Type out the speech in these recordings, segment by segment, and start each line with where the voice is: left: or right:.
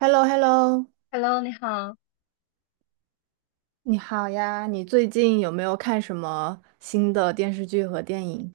right: h e l l o h e l l o
left: Hello，你好。
right: 你好呀，你最近有没有看什么新的电视剧和电影？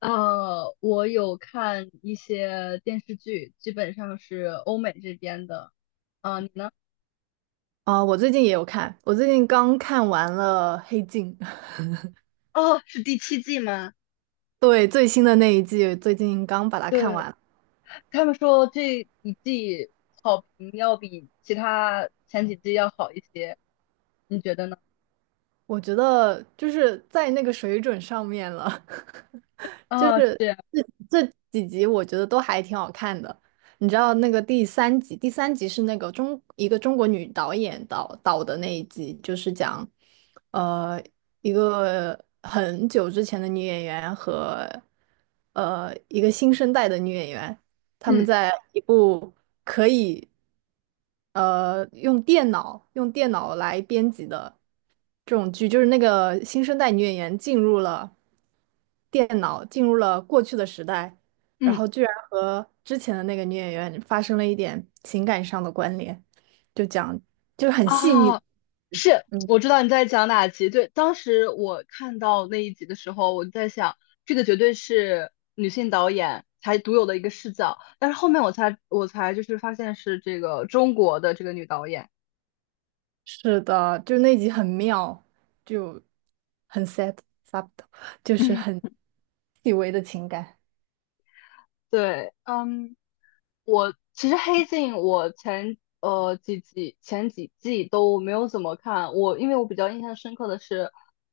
left: 我有看一些电视剧，基本上是欧美这边的。啊、你呢？
right: 啊，我最近也有看，我最近刚看完了《黑镜》。
left: 哦，是第七季吗？
right: 对，最新的那一季，最近刚把它看
left: 对，
right: 完，
left: 他们说这一季好评要比其他前几季要好一些，你觉得呢？
right: 我觉得就是在那个水准上面了。就
left: 啊、
right: 是
left: 是，
right: 这这几集我觉得都还挺好看的。你知道那个第三集是那个一个中国女导演导的那一集，就是讲呃一个很久之前的女演员和一个新生代的女演员，她们
left: 嗯
right: 在一部可以用电脑来编辑的。这种剧，就是那个新生代女演员进入了电脑，进入了过去的时代，然
left: 嗯，
right: 后居然和之前的那个女演员发生了一点情感上的关联，就讲就是很细腻，
left: 啊。是，
right: 嗯，
left: 我知道你在讲哪集。对，当时我看到那一集的时候，我就在想，这个绝对是女性导演才独有的一个视角。但是后面我才就是发现是这个中国的这个女导演
right: 是的，就是那集很妙，就很 s e t subtle，就是
left: 嗯
right: 很细微的情感，
left: 对，嗯，我其实《黑镜》我前几季都没有怎么看，因为我比较印象深刻的是，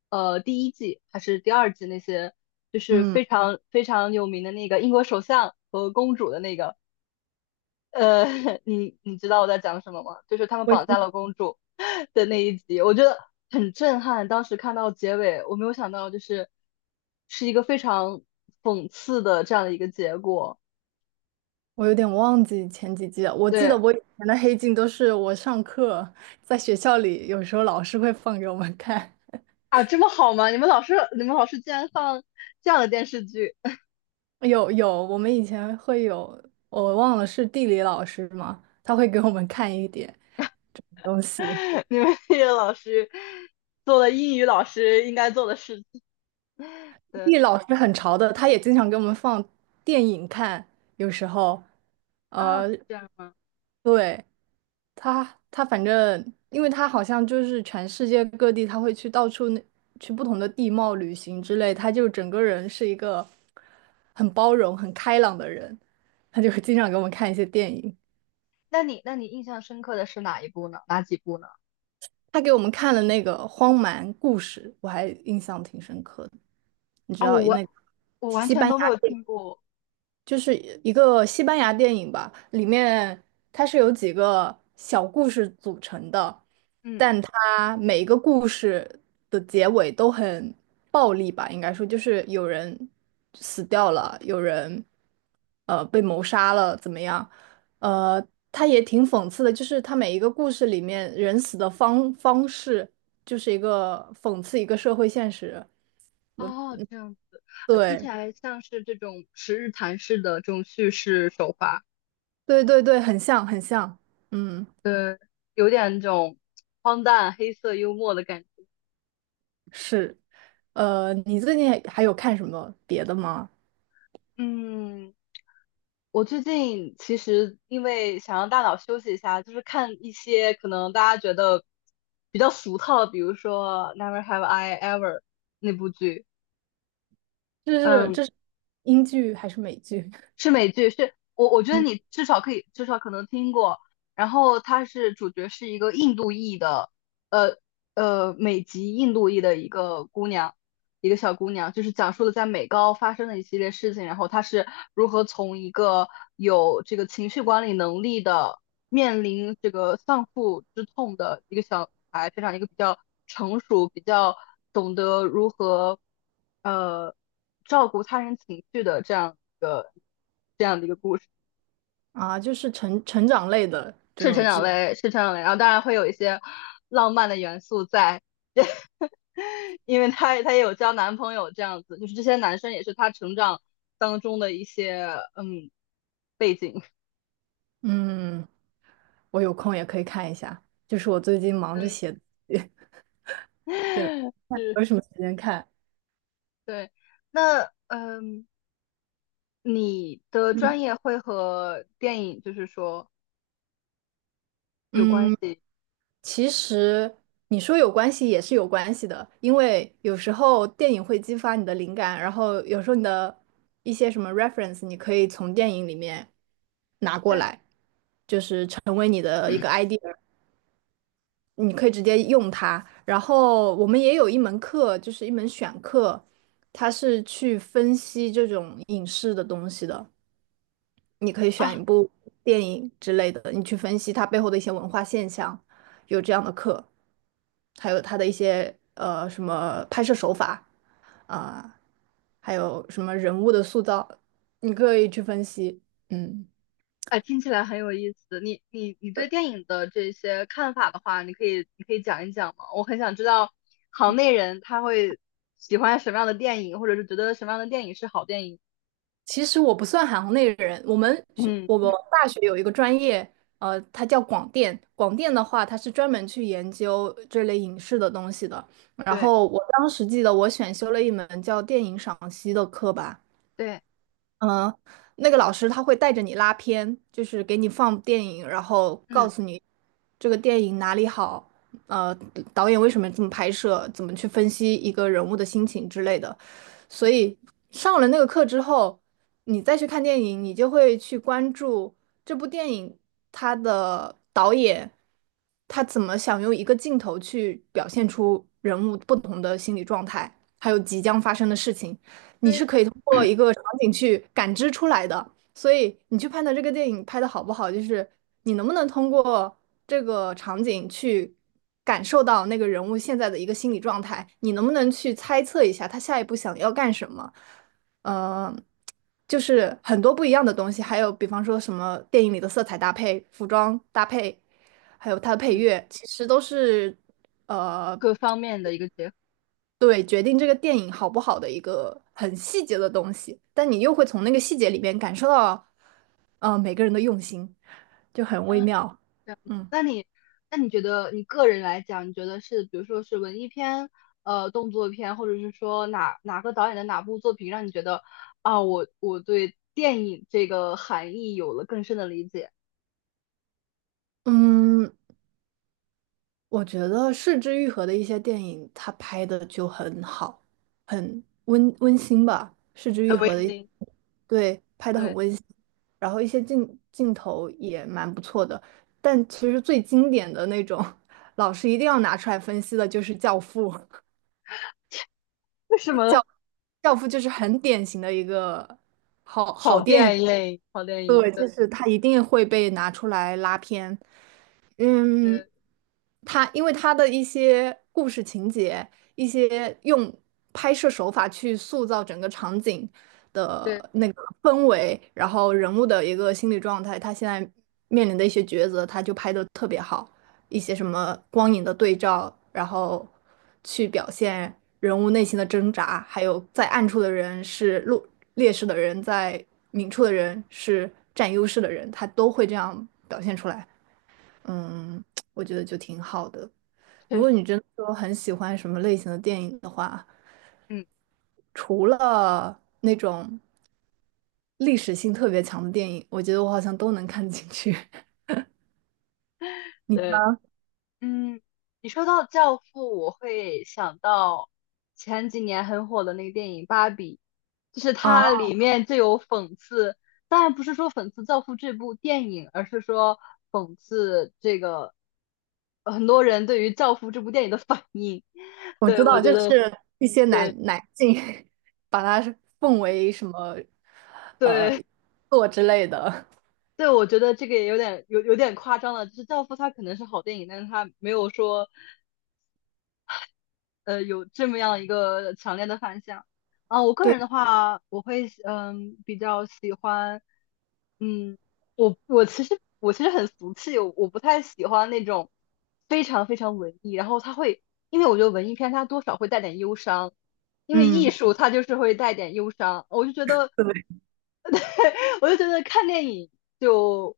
left: 第一季还是第二季那些，就是
right: 嗯。
left: 非常非常有名的那个英国首相和公主的那个。呃，你知道我在讲什么吗？就是他们
right: 我已
left: 绑架
right: 经
left: 了公主 的那一集，我觉得很震撼。当时看到结尾，我没有想到，就是是一个非常讽刺的这样的一个结果。
right: 我有点忘记前几季了，我记得
left: 对
right: 我以前的黑镜都是我上课在学校里，有时候老师会放给我们看。
left: 啊，这么好吗？你们老师竟然放这样的电视剧。
right: 我们以前会有，我忘了是地理老师吗？他会给我们看一点东西。
left: 你们这个老师做了英语老师应该做的事情。对
right: 地理老师很潮的，他也经常给我们放电影看，有时候，
left: 啊，是
right: 呃，
left: 这样吗？
right: 对，他反正，因为他好像就是全世界各地，他会去到处那去不同的地貌旅行之类，他就整个人是一个很包容、很开朗的人，他就会经常给我们看一些电影。
left: 那你印象深刻的是哪一部呢？哪几部呢？
right: 他给我们看了那个《荒蛮故事》，我还印象挺深刻的。你知
left: 哦，
right: 道
left: 我
right: 那个
left: 我完
right: 西
left: 全
right: 班
left: 都没有听过。
right: 就是一个西班牙电影吧，里面它是由几个小故事组成的，
left: 嗯。
right: 但它每一个故事的结尾都很暴力吧，应该说就是有人死掉了，有人被谋杀了，怎么样？呃，它也挺讽刺的，就是它每一个故事里面人死的方式，就是一个讽刺一个社会现实。
left: 哦，这样啊，听起
right: 对，
left: 来像是这种十日谈式的这种叙事手法，
right: 对对对，很像很像，嗯，
left: 对，有点那种荒诞、黑色幽默的感觉。
right: 是。你最近还有看什么别的吗？
left: 嗯，我最近其实因为想让大脑休息一下，就是看一些可能大家觉得比较俗套的，比如说《Never Have I Ever》那部剧。
right: 这是
left: 嗯，
right: 这是英剧还是美剧？
left: 是美剧，是我觉得
right: 嗯
left: 你至少可能听过。然后主角是一个印度裔的，呃美籍印度裔的一个姑娘，一个小姑娘，就是讲述了在美高发生的一系列事情，然后她是如何从一个有这个情绪管理能力的，面临这个丧父之痛的一个小女孩，变成一个比较成熟、比较懂得如何呃照顾他人情绪的这样的一个故事。
right: 啊，就是成长类的这
left: 是成
right: 种
left: 长
right: 剧。
left: 类，是成长类，然后当然会有一些浪漫的元素在。因为她也有交男朋友这样子，就是这些男生也是她成长当中的一些嗯背景。
right: 嗯，我有空也可以看一下。就是我最近忙着
left: 嗯，
right: 写，也没
left: 是，
right: 有什么时间看。
left: 对，那你的
right: 嗯
left: 专业会和电影就是说有关
right: 嗯，
left: 系。
right: 其实你说有关系也是有关系的，因为有时候电影会激发你的灵感，然后有时候你的一些什么 reference，你可以从电影里面拿过
left: 对，
right: 来，成为你的一个 idea。你可以直接用它。然后我们也有一门课，就是一门选课，它是去分析这种影视的东西的。你可以选
left: 啊？
right: 一部电影之类的，你去分析它背后的一些文化现象，有这样的课，还有它的一些什么拍摄手法啊，还有什么人物的塑造，你可以去分析。嗯。
left: 哎，听起来很有意思。你对电影的这些看法的话，你可以讲一讲吗？我很想知道行内人他会喜欢什么样的电影，或者是觉得什么样的电影是好电影。
right: 其实我不算行内人，
left: 嗯，
right: 我们大学有一个专业，它叫广电。广电的话，它是专门去研究这类影视的东西的。然
left: 对
right: 后我当时记得我选修了一门叫电影赏析的课吧，
left: 对，
right: 嗯，那个老师他会带着你拉片，就是给你放电影，然后告
left: 嗯
right: 诉你这个电影哪里好，呃，导演为什么这么拍摄，怎么去分析一个人物的心情之类的。所以上了那个课之后，你再去看电影，你就会去关注这部电影它的导演，他怎么想用一个镜头去表现出人物不同的心理状态，还有即将发生的事情。你是
left: 对，
right: 可以通过一个场景去感知出来的。所以你去判断这个电影拍的好不好，就是你能不能通过这个场景去感受到那个人物现在的一个心理状态，你能不能去猜测一下他下一步想要干什么？呃，就是很多不一样的东西，还有比方说什么电影里的色彩搭配、服装搭配，还有它的配
left: 嗯，
right: 乐，其实都是呃
left: 各方面的一个结合。
right: 对，决定这个电影好不好的一个很细节的东西，但你又会从那个细节里面感受到，每个人的用心，就很微
left: 啊，
right: 妙。
left: 这样子。
right: 嗯
left: 那你觉得你个人来讲，你觉得是比如说是文艺片、动作片，或者是说哪个导演的哪部作品让你觉得啊，我对电影这个含义有了更深的理解？
right: 嗯，我觉得是之愈合》的一些电影，他拍的就很好，很温馨吧。是之
left: 很
right: 愈
left: 温
right: 合》的一
left: 馨，
right: 对，拍的很
left: 对，
right: 温馨，然后一些镜头也蛮不错的。但其实最经典的那种，老师一定要拿出来分析的就是《教父》。
left: 为什么？
right: 教 教父就是很典型的一个，
left: 好电影，好电
right: 对，
left: 影，对
right: 就是他一定会被拿出来拉偏。嗯，
left: 对
right: 他因为他的一些故事情节，一些用拍摄手法去塑造整个场景
left: 对。
right: 的那个氛围，然后人物的一个心理状态，他现在面临的一些抉择，他就拍的特别好，一些什么光影的对照，然后去表现人物内心的挣扎，还有在暗处的人是劣势的人，在明处的人是占优势的人，他都会这样表现出来。嗯，我觉得就挺好的。如
left: 确实。
right: 果你真的说很喜欢什么类型的电影的话，
left: 嗯，
right: 除了那种历史性特别强的电影，我觉得我好像都能看进去。你
left: 对，嗯，你说到《教父》，我会想到前几年很火的那个电影《芭比》，就是
right: 啊，
left: 它里面就有讽刺，当然不是说讽刺《教父》这部电影，而是说讽刺这个很多人对于《教父》这部电影的反应。
right: 我
left: 对，
right: 知
left: 我
right: 道，就
left: 觉
right: 是
left: 得，
right: 一些男
left: 对
right: 男性 把它奉为什么
left: 对。
right: 作之类的。
left: 对，我觉得这个也有点夸张了。就是《教父》它可能是好电影，但是它没有说有这么样一个强烈的反响啊。我个
right: 对，
left: 人的话，我会比较喜欢。嗯，我其实很俗气，我不太喜欢那种非常非常文艺，然后它会，因为我觉得文艺片它多少会带点忧伤，因为艺
right: 嗯，
left: 术它就是会带点忧伤，我就觉得
right: 对，
left: 我就觉得看电影就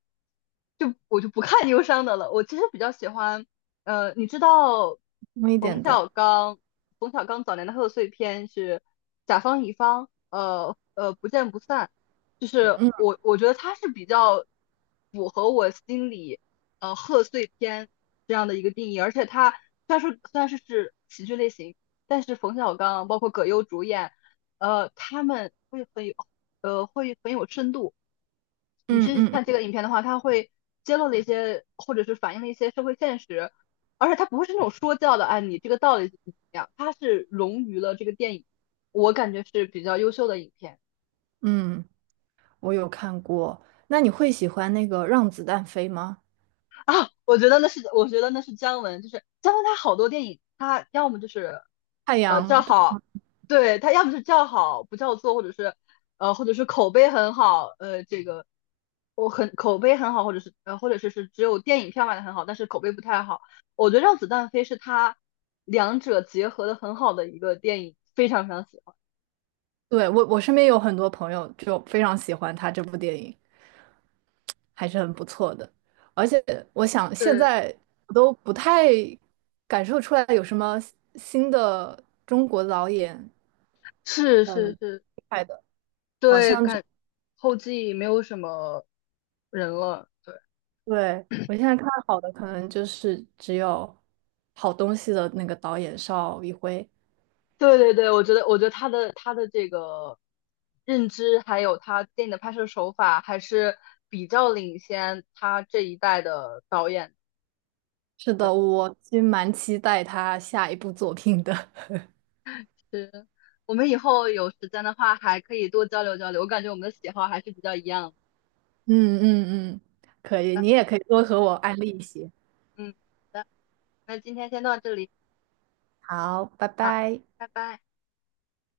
left: 我就不看忧伤的了。我其实比较喜欢，呃，你知道
right: 重一
left: 冯
right: 点的，
left: 小刚，冯小刚早年的贺岁片是《甲方乙方》，不见不散。就是我觉得它是比较符合我心里贺岁片这样的一个定义，而且它虽然说是喜剧类型，但是冯小刚包括葛优主演。他们会很有，会很有深度。你
right: 嗯
left: 去
right: 嗯
left: 看这个影片的话，它会揭露了一些，或者是反映了一些社会现实，而且它不是那种说教的。哎，你这个道理怎么怎么样，它是融于了这个电影，我感觉是比较优秀的影片。
right: 嗯嗯，我有看过。那你会喜欢那个《让子弹飞》吗？
left: 啊，我觉得那是姜文，就是姜文他好多电影，他要么就是，
right: 太
left: 叫
right: 阳。
left: 好，对，他要么是叫好不叫座，或者是口碑很好，这个口碑很好，或者是只有电影票卖的很好，但是口碑不太好。我觉得《让子弹飞》是他两者结合的很好的一个电影，非常非常喜欢。
right: 对，我身边有很多朋友就非常喜欢他这部电影，还是很不错的。而且我想现
left: 对，
right: 在我都不太感受出来有什么新的中国导演
left: 是
right: 很
left: 是
right: 厉
left: 是，
right: 害的，好
left: 对，
right: 像只
left: 后继没有什么人了。对。
right: 对，我现在看好的可能就是只有好东西的那个导演邵艺辉。
left: 对对对，我觉得他的这个认知，还有他电影的拍摄手法，还是比较领先他这一代的导演。
right: 是
left: 对，
right: 的，我其实蛮期待他下一部作品的。
left: 是我们以后有时间的话，还可以多交流交流。我感觉我们的喜好还是比较一样
right: 嗯嗯嗯，可以，
left: 的。
right: 你也可以多和我安利一些。
left: 嗯，好的，那今天先到这里，
right: 好，拜
left: 好，
right: 拜。
left: 拜拜。